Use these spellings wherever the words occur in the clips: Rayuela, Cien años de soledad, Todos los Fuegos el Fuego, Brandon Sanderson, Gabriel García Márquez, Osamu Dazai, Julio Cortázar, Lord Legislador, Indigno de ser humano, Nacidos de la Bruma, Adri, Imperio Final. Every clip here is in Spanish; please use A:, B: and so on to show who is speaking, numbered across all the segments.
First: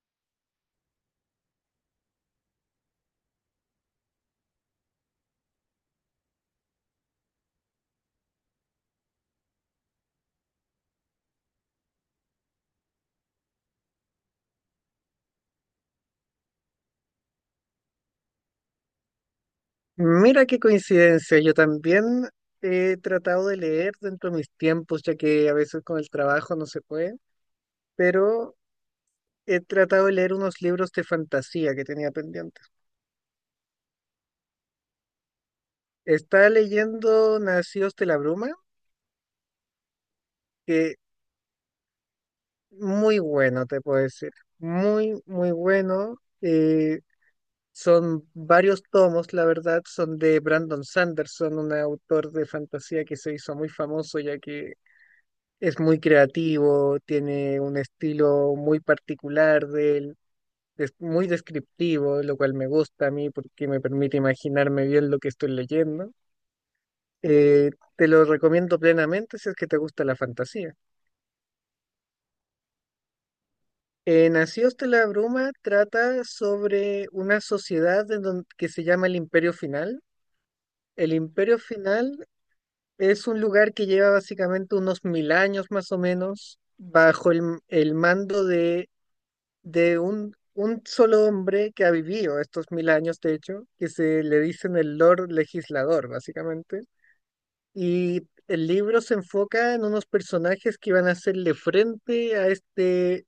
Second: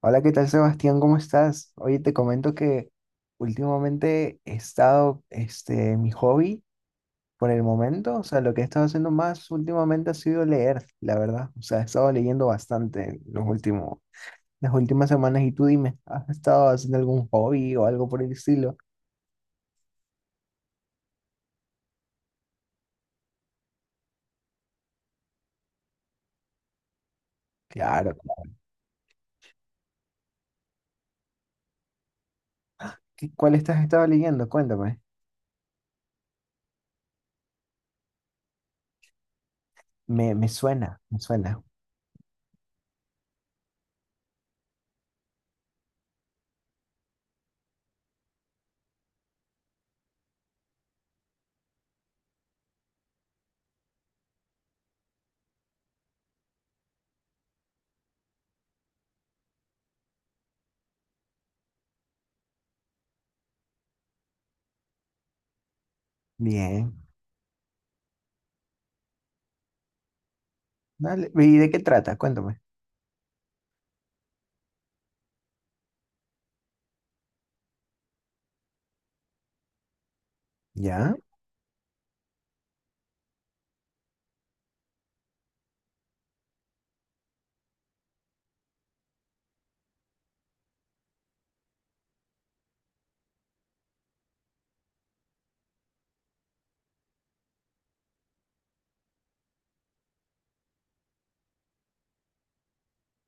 A: Hola, ¿qué tal, Sebastián? ¿Cómo estás? Oye, te comento que últimamente he estado, mi hobby por el momento, o sea, lo que he estado haciendo más últimamente ha sido leer, la verdad. O sea, he estado leyendo bastante en los últimos, las últimas semanas y tú dime, ¿has estado haciendo algún hobby o algo por el estilo?
B: Mira qué coincidencia, yo también he tratado de leer dentro de mis tiempos, ya que a veces con el trabajo no se puede,
A: Claro, claro.
B: pero he tratado de leer unos libros de fantasía que tenía pendientes.
A: ¿Cuál estás estado leyendo? Cuéntame.
B: Estaba leyendo Nacidos de la Bruma,
A: Me
B: que
A: suena, me suena.
B: muy bueno, te puedo decir, muy, muy bueno. eh, Son varios tomos, la verdad, son de Brandon Sanderson, un autor de fantasía que se hizo muy famoso, ya que es muy creativo, tiene un estilo muy particular de él, es muy descriptivo, lo cual me gusta a mí porque me permite imaginarme bien lo que estoy leyendo.
A: Bien.
B: Te lo recomiendo plenamente si es que te gusta la fantasía.
A: Dale. ¿Y de qué trata? Cuéntame.
B: Nacidos de la Bruma trata sobre una sociedad que se llama el Imperio Final. El
A: ¿Ya?
B: Imperio Final es un lugar que lleva básicamente unos 1.000 años más o menos bajo el mando de un solo hombre que ha vivido estos 1.000 años, de hecho, que se le dicen el Lord Legislador, básicamente. Y el libro se enfoca en unos personajes que van a hacerle frente a este,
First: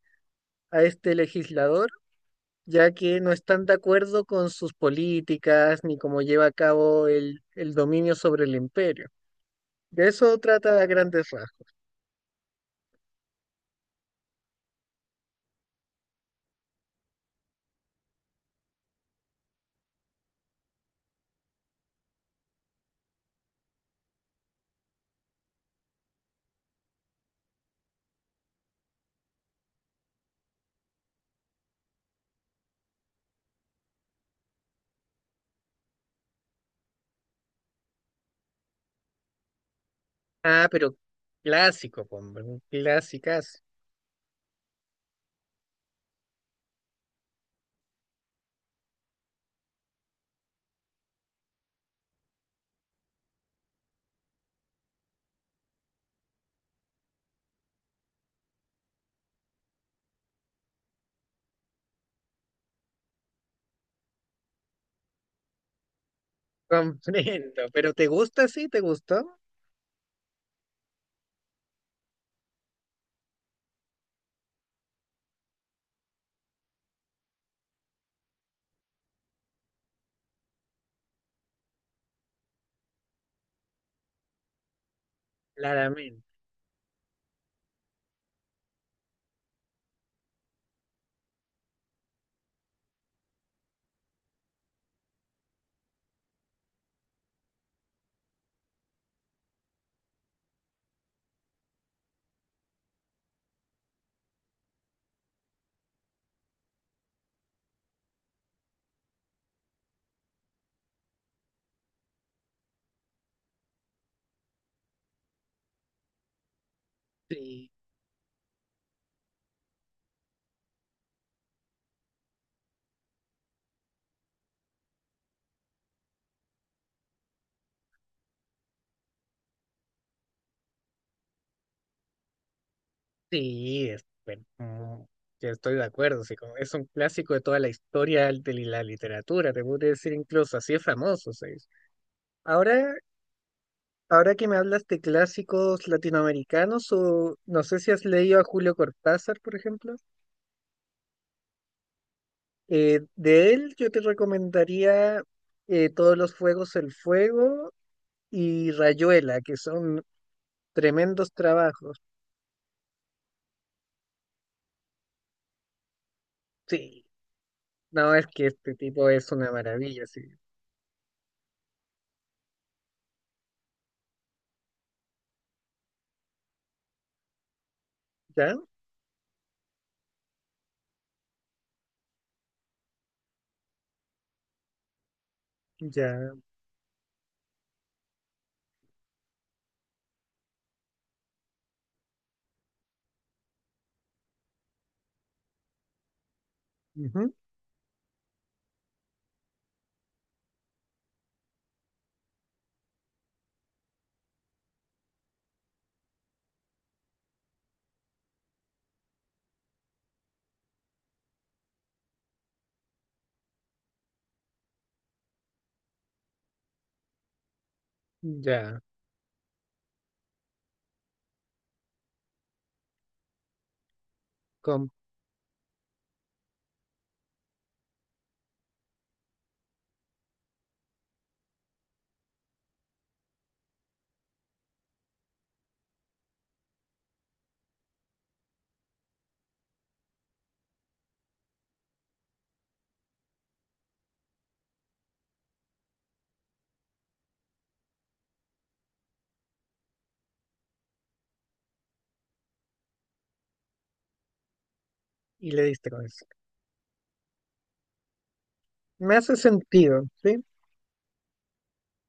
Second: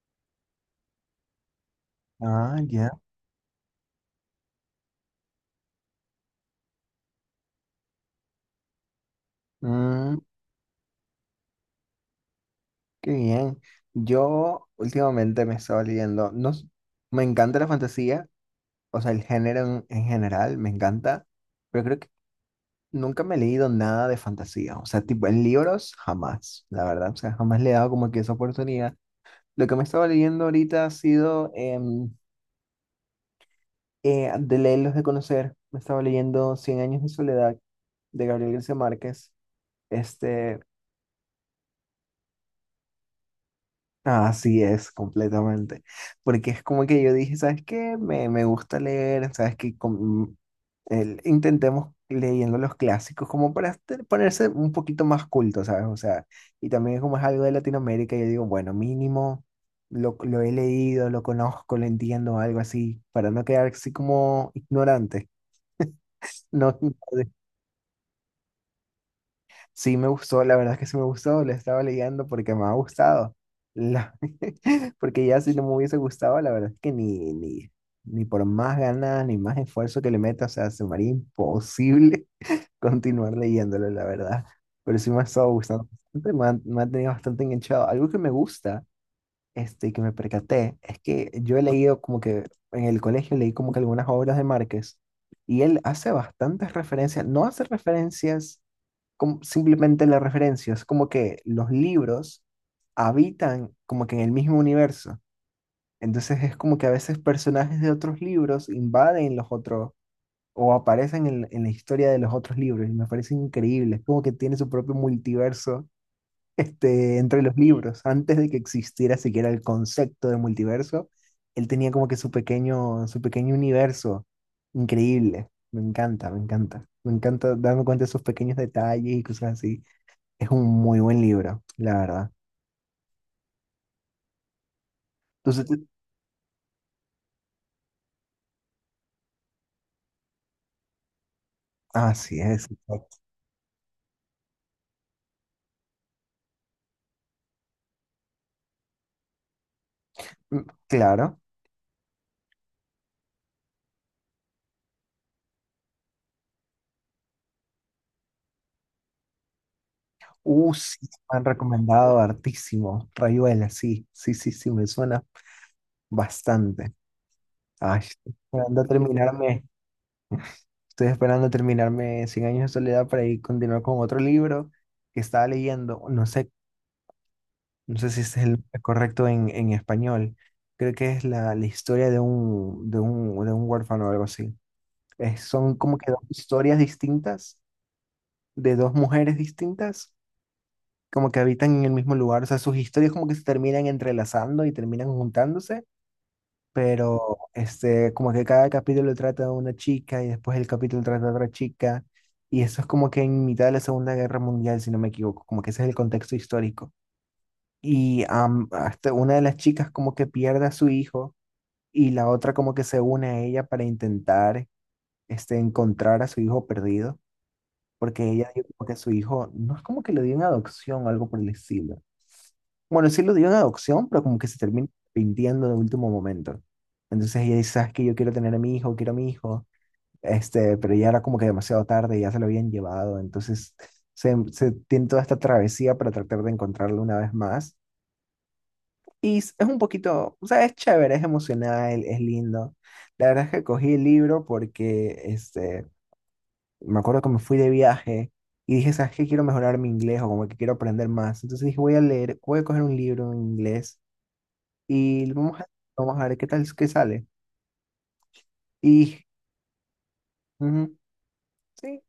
B: a este legislador,
A: Ah, ya.
B: ya que no están de acuerdo con sus políticas ni cómo lleva a cabo el dominio sobre el imperio. De
A: Mm.
B: eso trata a grandes rasgos.
A: Qué bien. Yo últimamente me estaba leyendo, no, s- me encanta la fantasía, o sea, el género en general me encanta, pero creo que nunca me he leído nada de fantasía, o sea, tipo en libros jamás, la verdad, o sea, jamás le he dado como que esa oportunidad. Lo que me estaba leyendo ahorita ha sido de leerlos de conocer, me estaba leyendo Cien años de soledad de Gabriel García Márquez, este,
B: Ah, pero clásico, hombre, clásicas clasicazo.
A: así es, completamente. Porque es como que yo dije, ¿sabes qué? Me gusta leer, ¿sabes qué? Intentemos leyendo los clásicos como para ponerse un poquito más culto, ¿sabes? O sea, y también como es algo de Latinoamérica, yo digo, bueno, mínimo lo he leído, lo conozco, lo entiendo, algo así, para no quedar así como ignorante, no, no.
B: Comprendo, pero ¿te gusta? Sí, ¿te gustó?
A: Sí me gustó, la verdad es que sí me gustó, le estaba leyendo porque me ha gustado. La- Porque ya si no me hubiese gustado, la verdad es que ni por más ganas, ni más esfuerzo que le meta, o sea, se me haría imposible continuar leyéndolo, la verdad. Pero sí me ha estado gustando
B: Claramente,
A: bastante, me ha tenido bastante enganchado. Algo que me gusta, y que me percaté, es que yo he leído como que en el colegio leí como que algunas obras de Márquez y él hace bastantes referencias, no hace referencias como simplemente la referencia, es como que los libros habitan como que en el mismo universo. Entonces es como que a veces personajes de otros libros invaden los otros o aparecen en la historia de los otros libros y me parece increíble. Es como que tiene su propio multiverso, entre los
B: sí,
A: libros. Antes de que existiera siquiera el concepto de multiverso, él tenía como que su pequeño universo. Increíble. Me encanta, me encanta. Me encanta darme cuenta de esos pequeños detalles y cosas así. Es un muy buen libro, la verdad.
B: sí, bueno, yo estoy
A: Entonces,
B: de acuerdo, sí, como es un clásico de toda la historia de la literatura, te puedo decir incluso, así es famoso, sí.
A: así es,
B: Ahora,
A: exacto.
B: ahora que me hablas de clásicos latinoamericanos, o no sé si has leído a Julio Cortázar, por ejemplo,
A: Mm. Claro.
B: de él yo te recomendaría Todos los Fuegos, el Fuego y Rayuela, que son
A: Sí,
B: tremendos
A: me han
B: trabajos,
A: recomendado hartísimo. Rayuela, sí, sí, sí, sí, me suena bastante.
B: sí,
A: Ay,
B: no, es que este tipo es una maravilla, sí,
A: estoy esperando terminarme Cien años de soledad para ir continuar con otro libro que estaba leyendo. No sé, no sé si ese es el
B: ¿ya?
A: nombre correcto en español. Creo que es la, la historia de un, de un, de un huérfano o algo así. Son como que dos
B: Ya,
A: historias distintas de dos mujeres distintas, como que habitan en el mismo lugar, o sea, sus historias como que se terminan entrelazando y terminan juntándose,
B: ujú,
A: pero como que cada capítulo trata de una chica y después el capítulo trata de otra chica, y eso es como que en mitad de la Segunda Guerra Mundial, si no me equivoco, como que ese es el contexto histórico. Y hasta una de las chicas como que pierde a su hijo y la otra como que se une a ella para intentar, encontrar a su hijo perdido porque ella dijo
B: ya,
A: como que su hijo no es como que lo dio en adopción o algo por el estilo. Bueno, sí lo dio en adopción, pero como que se termina
B: com-
A: arrepintiendo de último momento. Entonces ella dice, ¿sabes qué? Yo quiero tener a mi hijo, quiero a mi hijo. Pero ya era como que demasiado tarde, ya se lo habían llevado. Entonces se tiene toda esta travesía para tratar de encontrarlo una vez más. Y es un poquito, o sea, es chévere, es emocional, es lindo. La verdad es que cogí el libro porque me acuerdo que me fui de viaje y dije, ¿sabes qué? Quiero mejorar mi inglés o como que quiero aprender más. Entonces dije, voy a leer, voy a coger un libro en inglés y
B: y
A: vamos
B: le
A: a, vamos
B: distraes.
A: a ver qué tal, qué sale.
B: Me
A: Y
B: hace sentido, ¿sí?
A: ujú, sí,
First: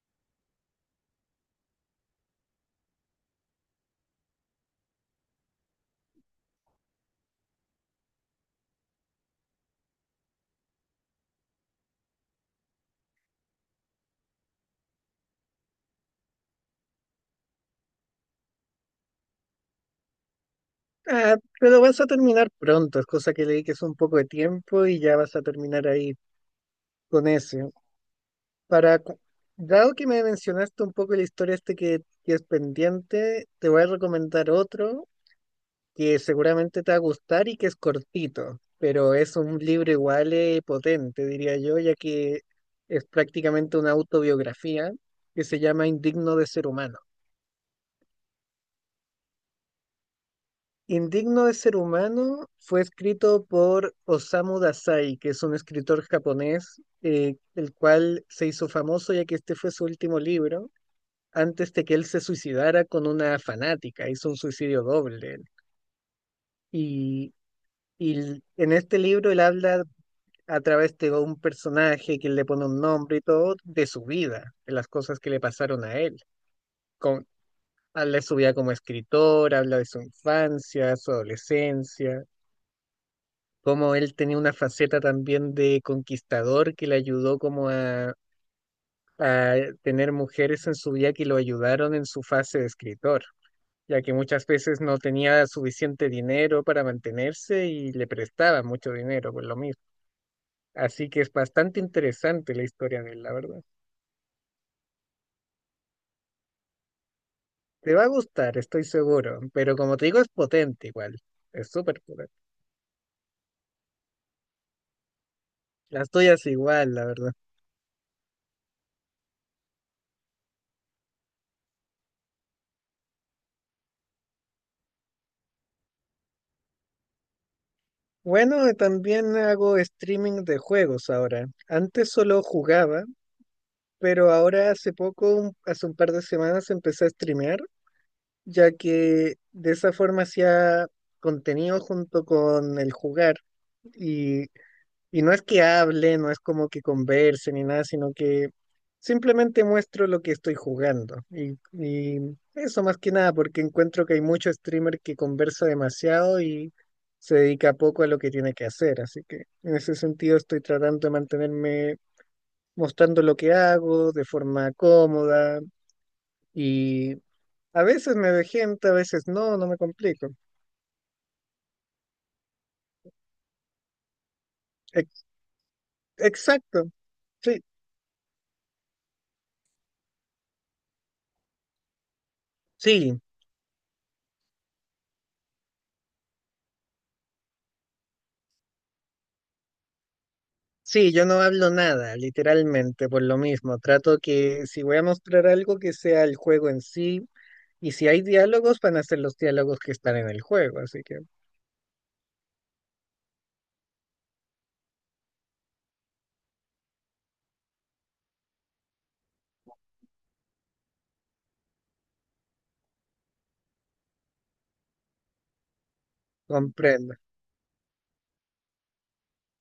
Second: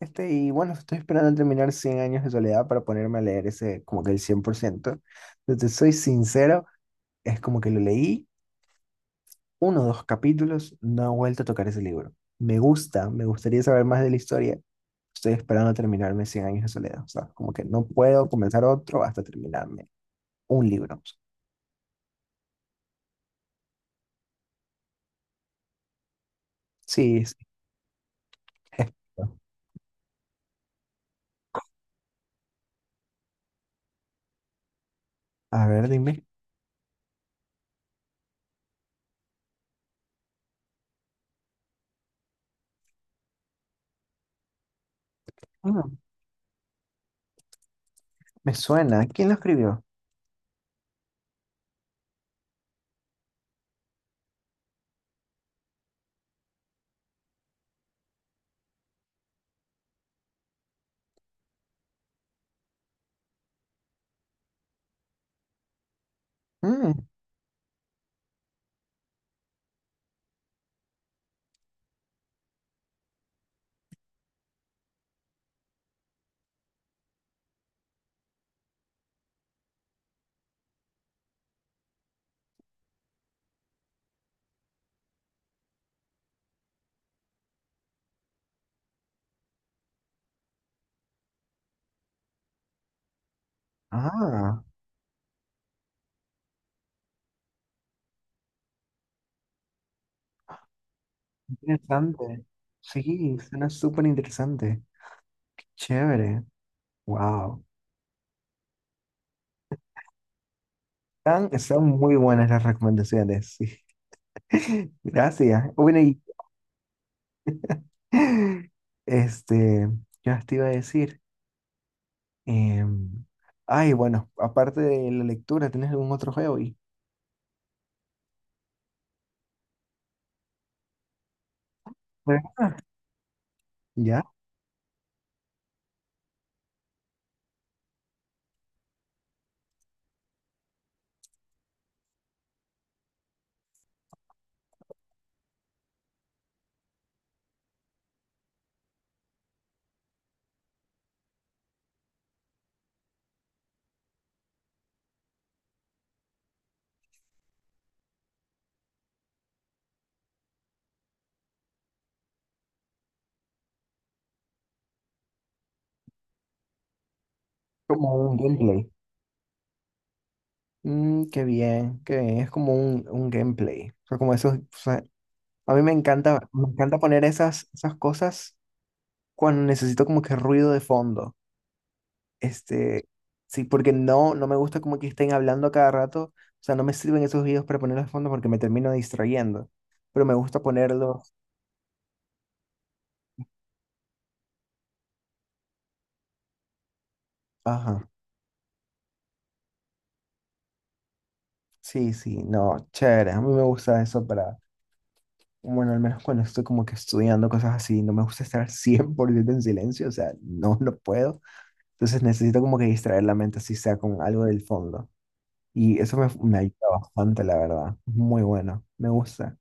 A: y bueno, estoy esperando terminar Cien años de soledad para ponerme a leer ese, como que el 100%. Entonces, soy sincero, es como que lo leí, uno o dos capítulos, no he vuelto a tocar ese libro. Me gusta, me gustaría saber más de la historia. Estoy esperando terminarme Cien años de soledad. O sea, como que no puedo comenzar otro hasta terminarme un libro.
B: Ah, pero vas a terminar pronto, es cosa que le dediques un poco de tiempo y ya vas a terminar ahí
A: Sí,
B: con
A: sí.
B: eso. Para, cu- dado que me mencionaste un poco la historia este que es pendiente, te voy a recomendar otro
A: A ver,
B: que
A: dime.
B: seguramente te va a gustar y que es cortito, pero es un libro igual, potente, diría yo, ya que es prácticamente una autobiografía que se llama
A: Mm,
B: Indigno de ser humano.
A: me suena. ¿Quién lo escribió?
B: Indigno de ser humano fue escrito por Osamu Dazai, que es un escritor japonés, el cual se hizo famoso ya que este fue su último libro, antes de que él se suicidara con una fanática, hizo un suicidio doble.
A: Mm,
B: Y, en este libro él habla a través de un personaje que le pone un nombre y todo, de su vida, de las cosas que le pasaron a él. Con, habla de su vida como escritor, habla de su infancia, su adolescencia como él tenía una faceta también de conquistador que le ayudó como a tener mujeres en su vida que lo ayudaron en su fase de escritor, ya que muchas
A: ah,
B: veces no tenía suficiente dinero para mantenerse y le prestaban mucho dinero por lo mismo. Así que es bastante
A: interesante.
B: interesante la historia de él, la
A: Sí,
B: verdad.
A: suena súper interesante. Chévere. Wow.
B: Te va a gustar, estoy seguro, pero como te digo, es potente igual,
A: Están,
B: es
A: son
B: súper
A: muy
B: potente.
A: buenas las recomendaciones. Sí. Gracias. Bueno,
B: Las
A: y
B: tuyas igual, la verdad.
A: este, ¿qué más te iba a decir? Em, ay, bueno, aparte de la lectura, ¿tienes algún otro juego?
B: Bueno, también hago streaming de juegos ahora. Antes
A: Fue.
B: solo jugaba,
A: ¿Ya?
B: pero ahora hace poco, hace un par de semanas, empecé a streamear, ya que de esa forma hacía contenido junto con el jugar. Y, y no es que hable, no es como que converse ni nada, sino que simplemente muestro lo que estoy jugando. Y eso más que nada, porque encuentro que hay mucho streamer que conversa demasiado y se dedica poco a lo que tiene que hacer. Así que en ese sentido estoy tratando de mantenerme mostrando lo que hago de forma cómoda y a
A: Como
B: veces me
A: un
B: vejento,
A: gameplay.
B: a veces no, no me complico.
A: Mm, qué bien, qué bien. Es como un gameplay. O sea, como esos, o sea,
B: Ex-
A: a mí me
B: Exacto,
A: encanta poner
B: sí,
A: esas, esas cosas cuando necesito como que ruido de fondo. Este,
B: sí,
A: sí, porque no, no me gusta como que estén hablando a cada rato. O sea, no me sirven esos videos para ponerlos de fondo porque me termino distrayendo. Pero me gusta
B: sí, yo
A: ponerlos.
B: no hablo nada, literalmente, por lo mismo. Trato que si voy a mostrar algo que sea el juego en sí y
A: Ajá.
B: si hay diálogos van a ser los diálogos que están en el juego, así que
A: Sí, sí, no, chévere. A mí me gusta eso para. Bueno, al menos cuando estoy como que estudiando cosas así, no me gusta estar 100% en silencio, o sea, no, no puedo. Entonces necesito como que distraer la mente, así sea con algo del fondo. Y eso me ayuda
B: comprendo,
A: bastante, la verdad. Muy bueno,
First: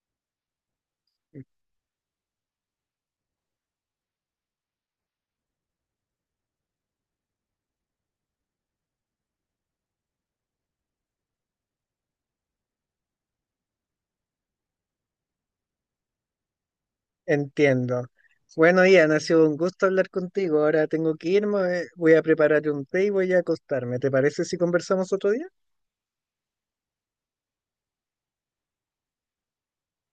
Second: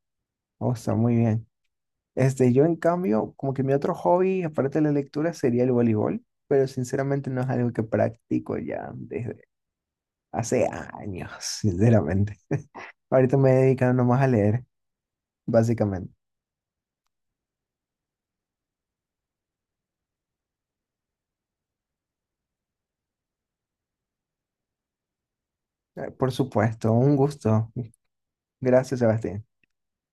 A: me gusta muy bien. Yo en cambio, como que mi otro hobby, aparte de la lectura, sería el voleibol, pero sinceramente no es algo que practico ya desde hace años, sinceramente. Ahorita me he dedicado nomás a leer, básicamente.
B: entiendo. Bueno, Ian, ha sido un gusto hablar contigo. Ahora tengo que irme, voy a preparar un té y voy a acostarme. ¿Te parece si conversamos otro día?
A: Por supuesto, un gusto. Gracias, Sebastián.